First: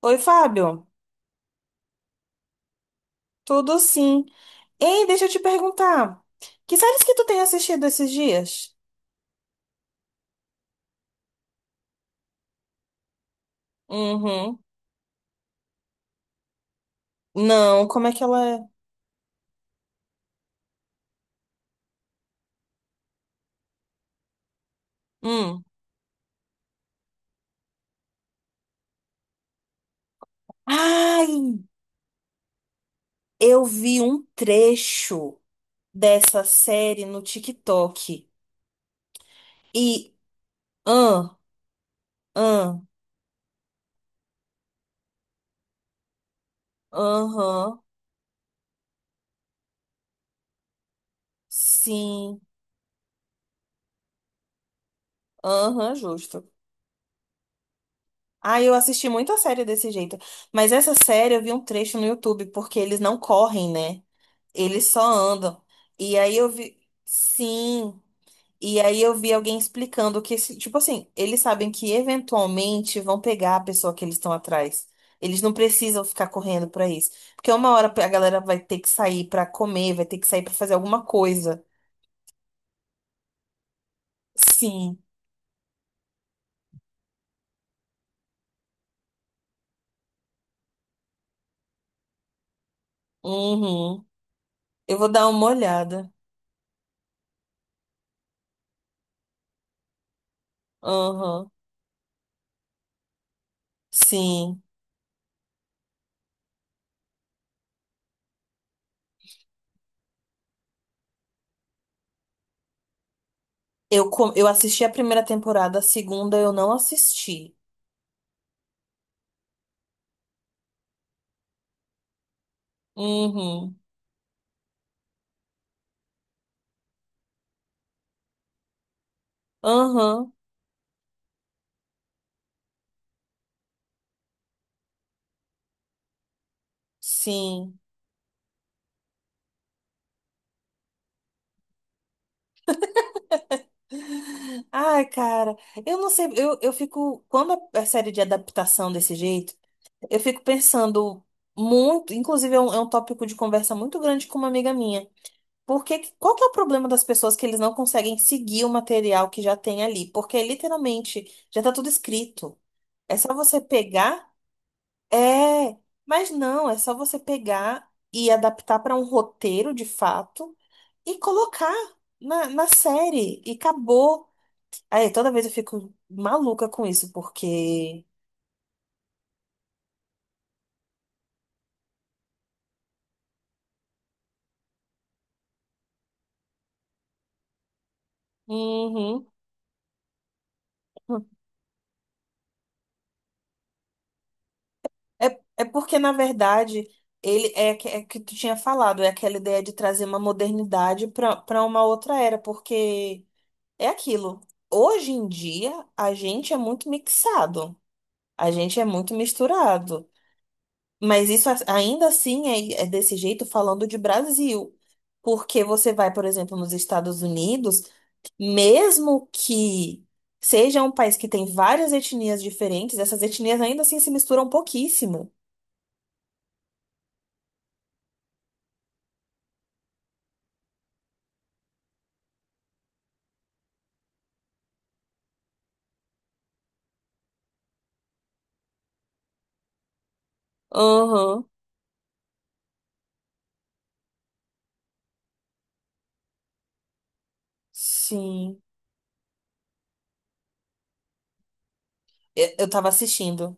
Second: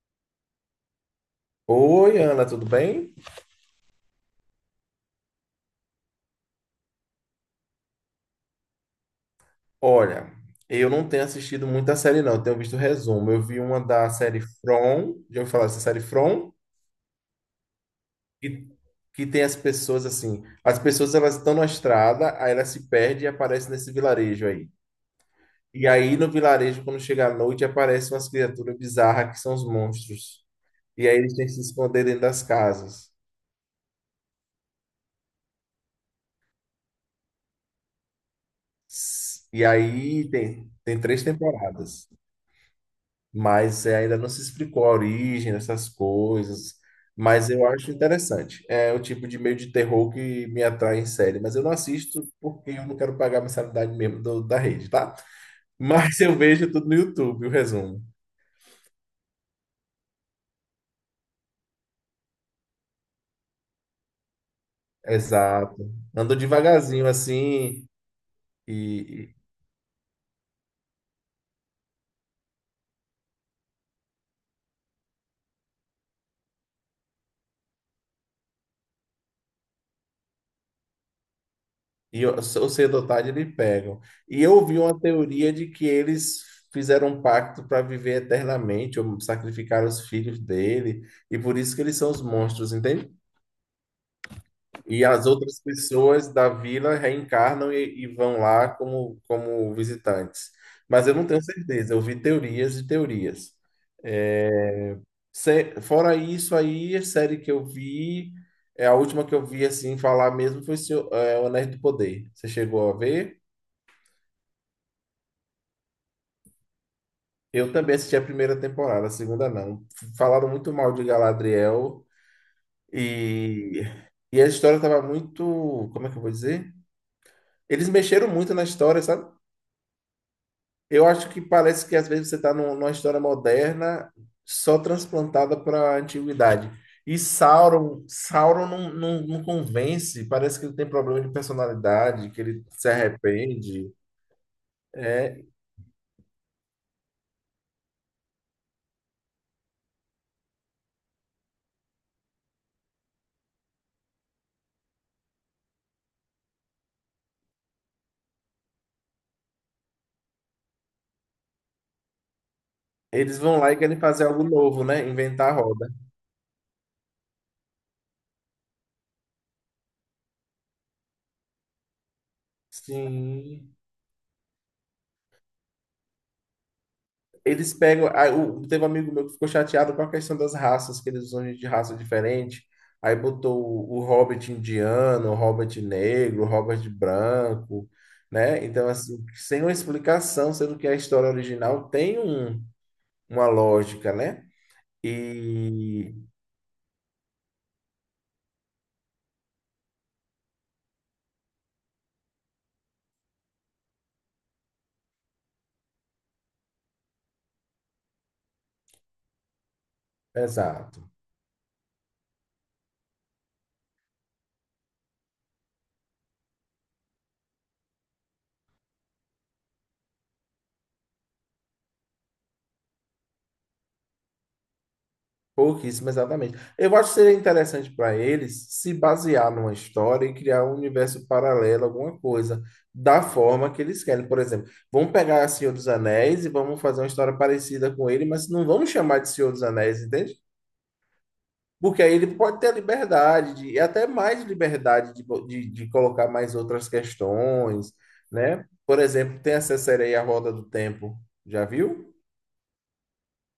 Oi, Fábio. Oi, Ana, tudo bem? Tudo sim. Ei, deixa eu te perguntar. Que séries que tu tem assistido esses dias? Olha, eu não tenho assistido muita série, não. Eu tenho visto resumo. Eu vi uma da série Uhum. From, já ouviu falar dessa série From? Não, como é que ela é? Que, que tem as pessoas assim. As pessoas elas estão na estrada, aí elas se perdem e aparecem nesse vilarejo aí. Hum. E aí no vilarejo, quando chega a noite, aparecem umas criaturas bizarras que são os monstros. E aí eles têm que se Ai, esconder dentro das casas. eu vi um trecho dessa série no TikTok. E E, aí tem três ah, temporadas. ah, Mas é, ainda não se explicou a origem dessas coisas. Mas eu aham, acho interessante. É o tipo de meio de terror que me atrai em série, mas eu não assisto sim, porque eu não quero pagar a mensalidade mesmo da rede, tá? aham, Mas eu justo. vejo tudo no YouTube, o resumo. Ah, eu assisti muita série desse jeito. Mas essa série eu vi um trecho no YouTube, porque eles não correm, né? Eles só andam. Exato. E Ando aí eu vi. devagarzinho assim Sim. E aí eu vi e, alguém explicando que, tipo assim, eles sabem que eventualmente vão pegar a pessoa que eles estão atrás. Eles não precisam ficar correndo pra isso. Porque uma hora a galera vai ter que sair pra comer, vai ter que sair pra fazer alguma coisa. Ou cedo ou tarde eles pegam. E eu ouvi Sim. uma teoria de que eles fizeram um pacto para viver eternamente, ou sacrificaram os filhos dele, e por isso que eles são os monstros, entende? Uhum. Eu E vou as dar uma outras olhada. pessoas da vila reencarnam e vão lá como visitantes. Mas eu não tenho Uhum. certeza, eu vi teorias e teorias. É, Sim. Fora isso aí, a série que eu vi, é a última que eu vi assim falar mesmo foi O Anéis do Poder. Você chegou a ver? Eu assisti a primeira temporada, a segunda eu não assisti. Eu também assisti a primeira temporada, a segunda não. Falaram muito mal de Galadriel Uhum. e, e a história estava muito, como é que eu vou dizer? Eles mexeram muito na história, sabe? Aham. Eu acho que parece que às vezes você está numa história moderna só transplantada para a antiguidade. E Sim. Sauron não, não, não convence, parece que ele tem problema de personalidade, que ele se arrepende. Ai, É, cara, eu não sei, eu fico, quando a série de adaptação desse jeito, eu fico pensando muito, inclusive é um tópico de conversa muito grande com uma amiga minha. Porque qual que é o problema das pessoas que eles não conseguem seguir o material que já tem ali? Porque literalmente já tá tudo escrito. É só eles vão você lá e querem fazer pegar, algo novo, né? Inventar a é, roda. mas não, é só você pegar e adaptar para um roteiro de fato e colocar na série e Sim. acabou. Aí toda vez eu fico maluca com isso, Eles porque. pegam. Aí, teve um amigo meu que ficou chateado com a questão das raças, que eles usam gente de raça diferente. Aí botou o Hobbit indiano, o Hobbit negro, o Hobbit branco, né? Então, assim, Uhum. sem uma explicação, sendo que a história original tem uma lógica, né? É porque, na E. verdade, é que tu tinha falado, é aquela ideia de trazer uma modernidade para para uma outra era, porque é aquilo. Hoje em dia, a gente é muito mixado, a gente é muito misturado. Exato. Mas isso ainda assim é desse jeito falando de Brasil. Porque você vai, por exemplo, nos Estados Unidos, mesmo que seja um país que tem várias etnias diferentes, essas etnias ainda assim se misturam pouquíssimo. Pouquíssimo, exatamente. Eu acho que seria interessante para eles se basear numa história e criar um universo paralelo, alguma coisa, da forma que eles querem. Por exemplo, vamos pegar Senhor dos Anéis e vamos fazer uma história parecida com ele, mas não vamos chamar de Senhor dos Anéis, entende? Aham, Porque aí ele pode ter a liberdade, de, e até mais liberdade de, de colocar mais outras questões, sim. né? Por exemplo, tem essa série aí, A Roda do Tempo, já viu? Eu tava assistindo.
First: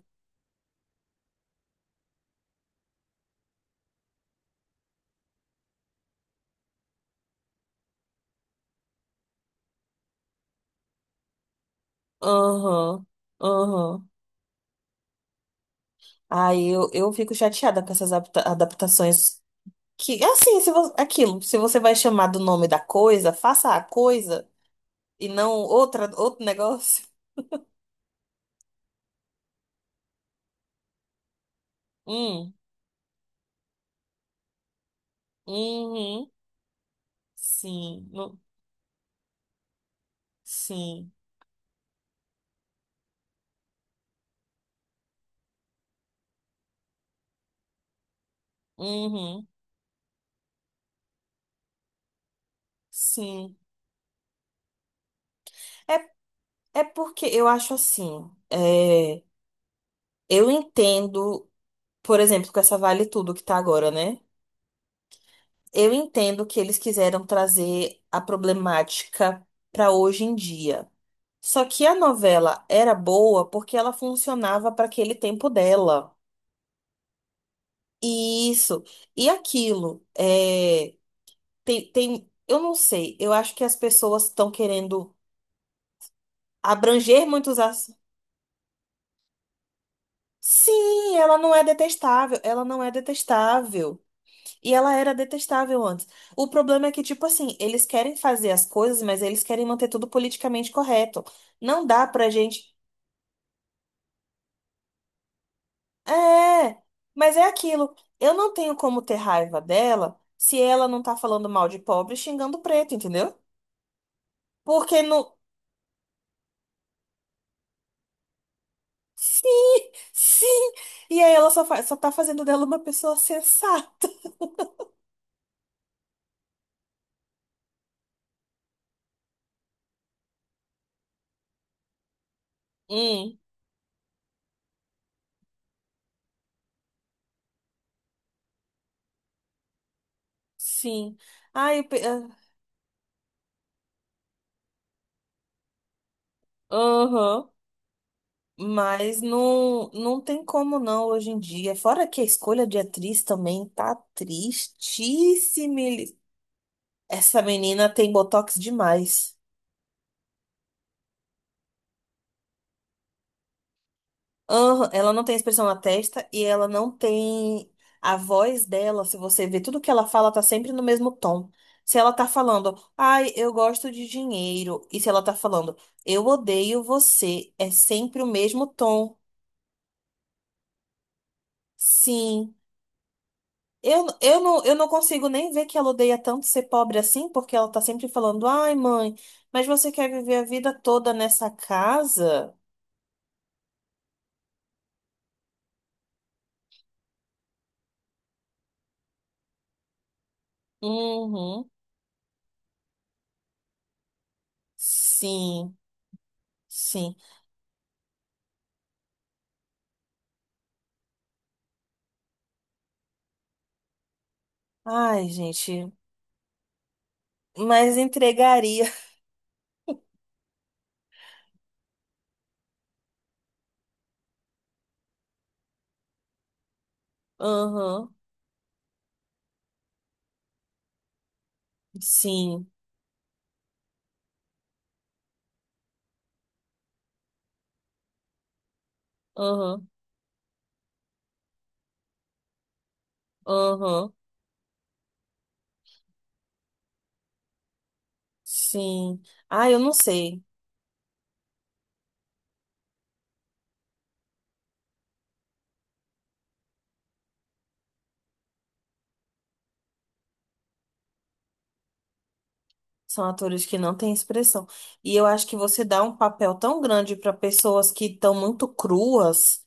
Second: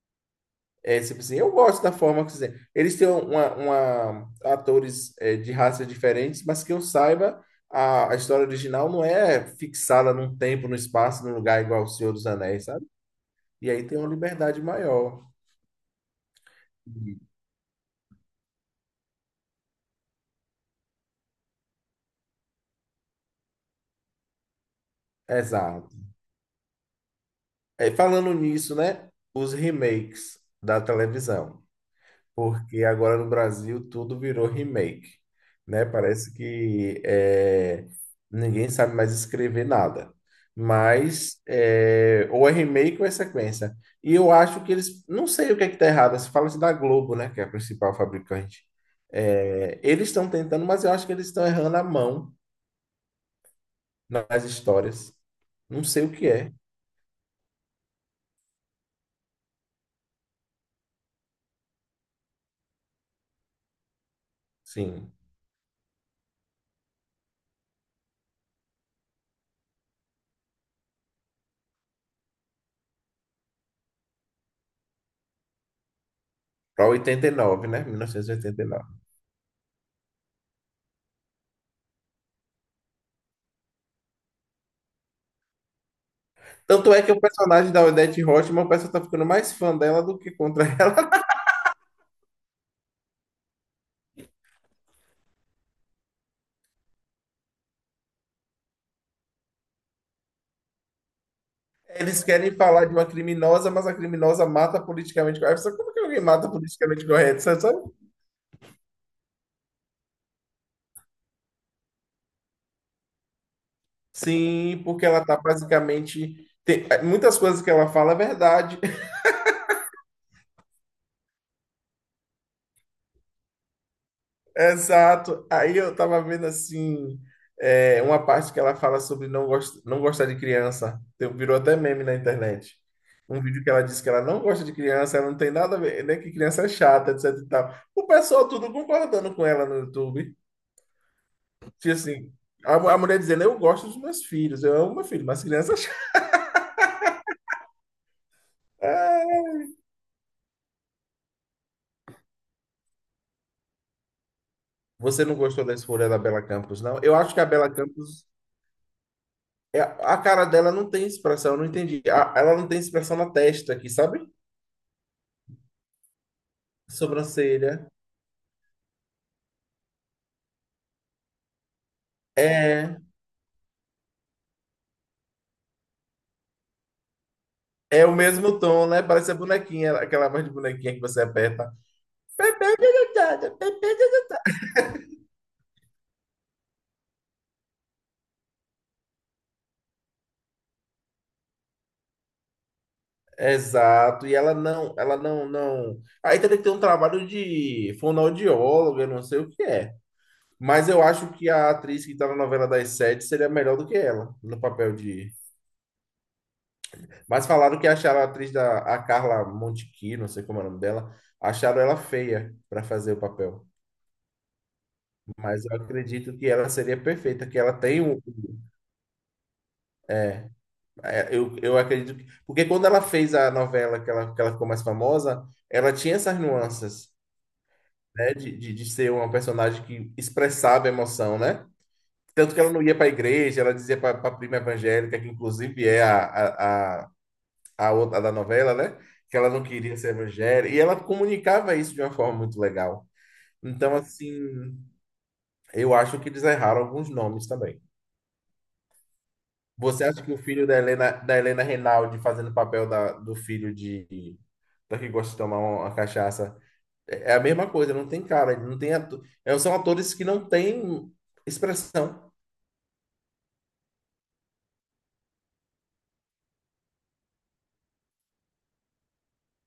É, tipo assim, eu gosto da forma que fizeram. Eles têm uma, atores, de raças diferentes, mas que eu saiba, a história original não é fixada num tempo, num espaço, num lugar igual ao Senhor dos Anéis, sabe? Aham, E aí tem aham. uma liberdade maior. Aí eu fico chateada com essas adaptações. Que, assim, se você, aquilo, se você vai chamar do nome da coisa, faça a coisa e não Exato. outra, outro negócio. É, falando nisso, né? Os remakes da televisão. Hum, Porque agora no Brasil tudo virou remake, né? uhum, Parece que sim, ninguém sabe mais escrever nada. sim, Mas é, ou é remake ou é sequência. E eu acho que eles, não sei o que é que tá errado. Se fala-se da Globo, né? Que é a principal fabricante. uhum, É, eles estão tentando, mas eu acho que eles estão errando a mão sim. nas histórias. Não sei É, o que é. É porque eu acho assim, é, eu entendo, por exemplo, com essa Vale Tudo que tá agora, né? Sim, Eu entendo que eles quiseram trazer a problemática pra hoje em dia. Só que a novela era boa porque ela funcionava para aquele tempo dela. para 89, né? E isso. 1989. E aquilo. É, tem, eu não sei. Eu acho que as pessoas estão querendo Tanto é que o abranger muitos personagem da assuntos. Odette Roitman, o pessoal tá ficando mais fã dela do que contra ela. Sim, ela não é detestável. Ela não é detestável. E ela era detestável antes. O problema é que, tipo assim, eles querem fazer as coisas, mas eles querem manter tudo politicamente correto. Não dá Eles pra querem gente. falar de uma criminosa, mas a criminosa mata politicamente correto. Sabe como que alguém mata É, politicamente mas é correto? Sabe? Sabe? aquilo. Eu não tenho como ter raiva dela se ela não tá falando mal de pobre e xingando preto, entendeu? Sim, Porque porque ela não. tá basicamente. Muitas coisas que ela fala é verdade. Sim, sim. E aí ela só tá fazendo dela uma pessoa sensata. Exato. Aí eu tava vendo assim, uma parte que ela fala sobre não gostar de criança. Virou até meme na internet. Hum, Um vídeo que ela disse que ela não gosta de criança, ela não tem nada a ver, né? Que criança é chata, etc e tal. O pessoal tudo concordando com ela no YouTube. sim. Ai, eu. Tipo pe- ah, assim, a mulher dizendo, eu gosto dos meus filhos, eu amo meu filho, mas criança é chata. Aham. Mas Ah, não, não tem como não hoje em dia. Fora que a escolha de atriz também tá você não gostou da tristíssima. escolha da Bela Campos, não? Eu acho que Essa a Bela menina tem Campos, botox demais. A cara dela não tem expressão, eu não entendi. Ela não tem expressão na testa aqui, sabe? Aham, ela não tem expressão na testa e ela não tem Sobrancelha. a voz dela. Se você ver tudo que ela fala, tá sempre no mesmo tom. Se ela tá falando, É. ai, eu gosto de dinheiro, e se ela tá falando, eu odeio você, é É o sempre o mesmo mesmo tom, né? tom. Parece a bonequinha, aquela voz de bonequinha que você aperta. Sim. Eu, não, eu não consigo nem ver que ela odeia tanto ser pobre assim, porque ela tá sempre falando, ai, mãe, mas você quer viver a vida toda nessa casa? Exato. E ela não, não. Aí teria que ter um trabalho de fonoaudióloga, eu não sei o que é. Mas eu acho que a Uhum. atriz que tá na novela das sete seria melhor do que ela, no papel de. Sim, sim. Mas falaram que acharam a atriz da a Carla Montequi, não sei como é o nome dela, acharam ela feia para fazer o papel. Ai, Mas eu gente, acredito que ela seria perfeita, que ela mas tem um. entregaria. É, eu acredito que. Porque quando ela fez a novela que ela ficou mais famosa, ela tinha essas nuances, Uhum. né? De ser uma personagem que expressava emoção, né? Tanto que Sim. ela não ia para a igreja, ela dizia para a prima evangélica, que inclusive é a, a, a outra da novela, né? Que ela não Uhum. queria ser evangélica. E ela comunicava isso de uma forma muito legal. Então, Uhum. assim, eu acho que eles erraram alguns nomes também. Sim. Ah, eu não Você acha que o sei. filho da Helena Reinaldi fazendo o papel do filho de da que gosta de tomar uma cachaça é a mesma coisa, não tem cara, não tem são atores que não têm expressão. São atores que não têm expressão. E eu acho que você dá um papel tão grande para pessoas que estão muito cruas.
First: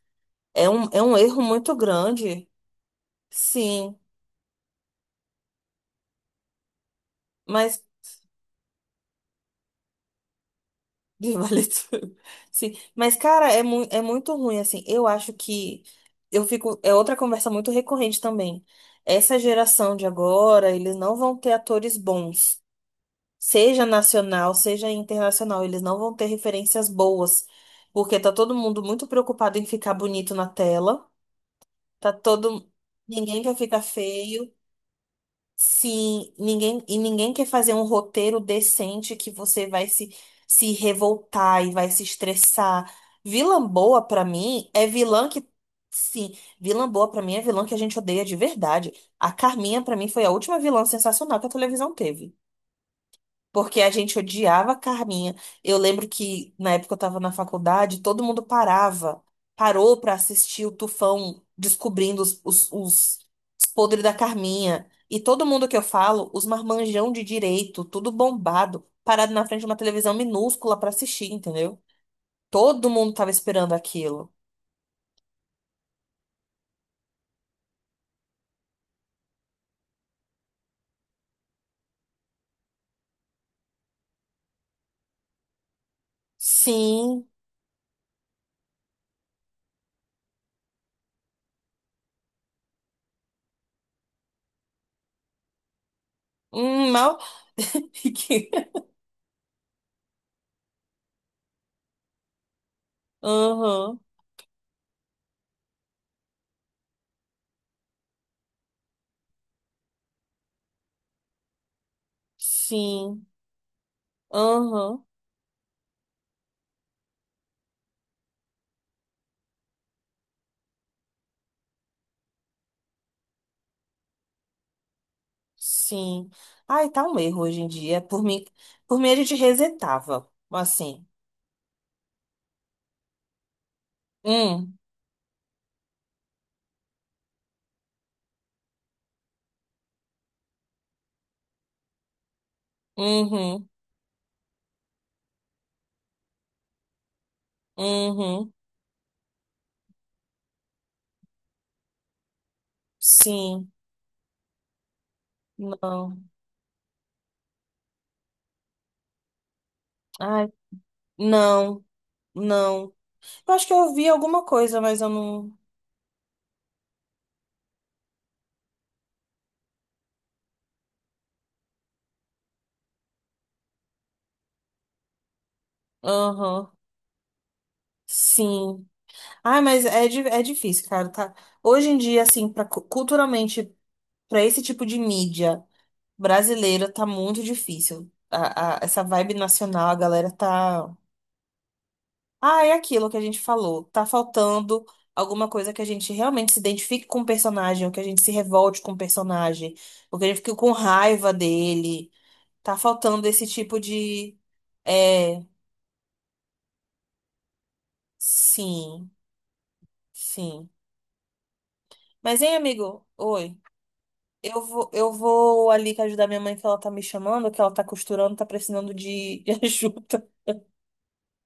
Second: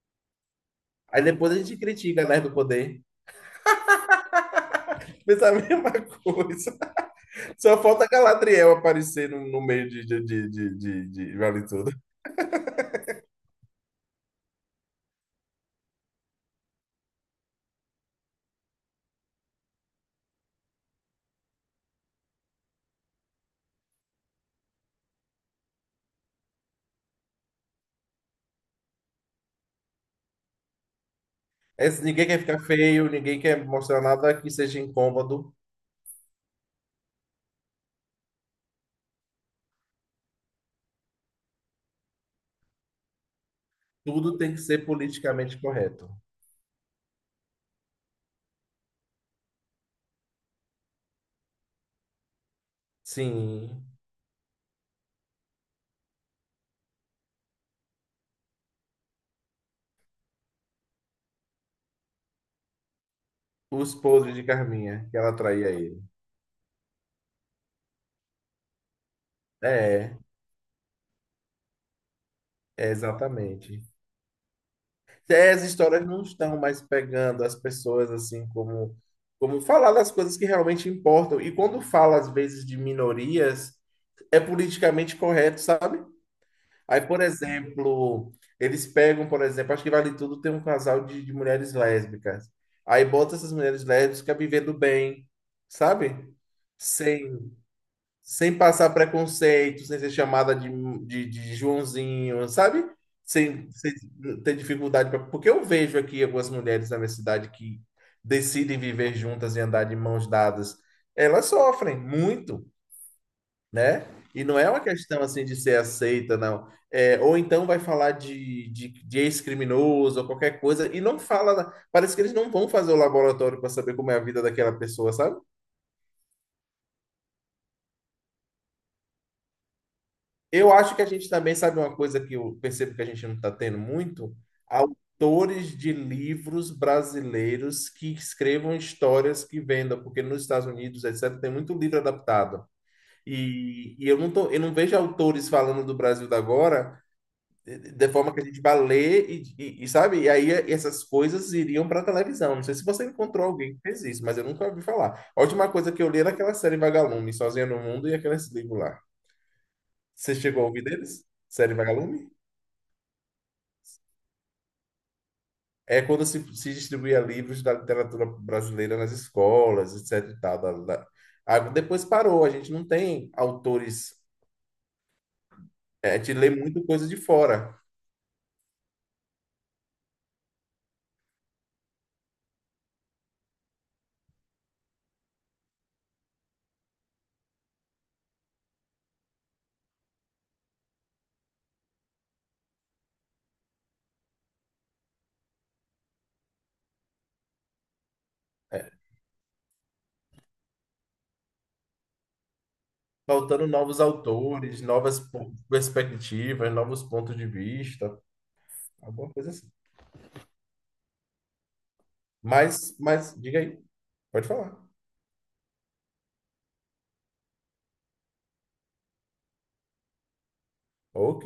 É um Aí erro depois a muito gente critica, né, grande. do poder. Sim, Mas é a mesma coisa. Só mas falta Galadriel aparecer no meio de, de, de, de, de, de vale vale tudo. tudo. Sim, mas cara, é, mu é muito ruim assim. Eu acho que eu fico é outra conversa muito recorrente também. Essa geração de agora, eles não vão ter atores bons, seja nacional, seja internacional, eles não vão ter referências boas, porque tá todo mundo muito preocupado em ficar bonito na tela, É, tá ninguém quer ficar todo feio, ninguém ninguém quer quer ficar mostrar nada que feio. seja incômodo. Sim, ninguém, e ninguém quer fazer um roteiro decente que você vai se revoltar e vai se estressar. Vilã boa pra Tudo tem que mim ser é vilã que. politicamente correto. Sim, vilã boa pra mim é vilã que a gente odeia de verdade. A Carminha pra mim foi a última vilã sensacional que a televisão teve. Porque Sim. a gente odiava a Carminha. Eu lembro que na época eu tava na faculdade, todo mundo parava, parou pra assistir o Tufão descobrindo os Os podres da podres de Carminha. Carminha, que E ela todo mundo traía que eu ele. falo, os marmanjão de direito, tudo bombado, parado na frente de uma É, televisão minúscula pra assistir, entendeu? Todo é mundo tava esperando exatamente. aquilo. As histórias não estão mais pegando as pessoas assim como falar das coisas que realmente importam. E quando fala às vezes de minorias, é politicamente correto, sabe? Aí, por Sim. exemplo, eles pegam, por exemplo, acho que Vale Tudo tem um casal de mulheres lésbicas. Aí bota essas mulheres lésbicas vivendo bem, sabe? Mal. Sem sem passar preconceito, sem ser chamada de Joãozinho, sabe? Sem Aham. ter dificuldade. Porque eu vejo aqui algumas mulheres na minha cidade que decidem viver juntas e andar de mãos dadas. Elas sofrem muito, Sim. né? E não é uma Aham. questão assim de ser aceita, não. Ou então vai falar de ex-criminoso ou qualquer coisa e não fala. Parece que eles não vão fazer o laboratório para saber como é a vida daquela pessoa, sabe? Sim. Ai, tá um erro hoje em dia. Por mim a gente resetava. Eu acho que Assim. a gente também sabe uma coisa que eu percebo que a gente não está tendo muito, Hum, autores de livros brasileiros que escrevam histórias que vendam, porque nos Estados Unidos, etc., tem muito livro adaptado. uhum, E eu não tô, eu não vejo autores falando do Brasil da agora de forma que a uhum. gente vá ler e, sabe? E aí essas coisas iriam para televisão. Não sei se você encontrou Sim, alguém que fez isso, mas eu nunca ouvi falar. A última coisa que eu li não. era aquela série Vagalume, Sozinha no Mundo e aqueles livros lá. Você Ai, chegou a ouvir deles? Série não, Vagalume? não. Eu acho que eu ouvi alguma coisa, mas eu não. É quando se distribuía livros da literatura brasileira nas escolas, etc. e tal, Ah, depois parou, a gente não tem autores, a gente lê Aham. muito coisa de fora. Sim. Ai, mas é difícil, cara, tá? Hoje em dia, assim, pra, culturalmente, pra esse tipo de mídia brasileira, tá muito difícil. Essa vibe nacional, a galera tá. Ah, é aquilo que a gente falou. Tá faltando alguma coisa que a gente realmente se identifique com o personagem, ou que a gente se revolte com É, o personagem, ou que a gente fique com raiva dele. Tá faltando esse Faltando tipo novos de. autores, novas É, perspectivas, novos pontos de vista, sim, alguma coisa assim. sim. Mas, hein, Mas, amigo? mas, Oi. diga aí, pode Eu falar. vou, eu vou ali que ajudar minha mãe, que ela tá me chamando, que ela tá costurando, tá precisando de de ajuda. Ok.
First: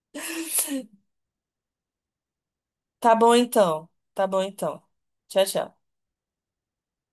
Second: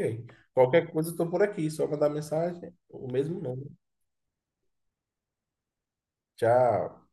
Qualquer coisa, eu estou por aqui, só mandar mensagem, o Tá bom mesmo nome. então. Tá bom então. Tchau, tchau. Tchau.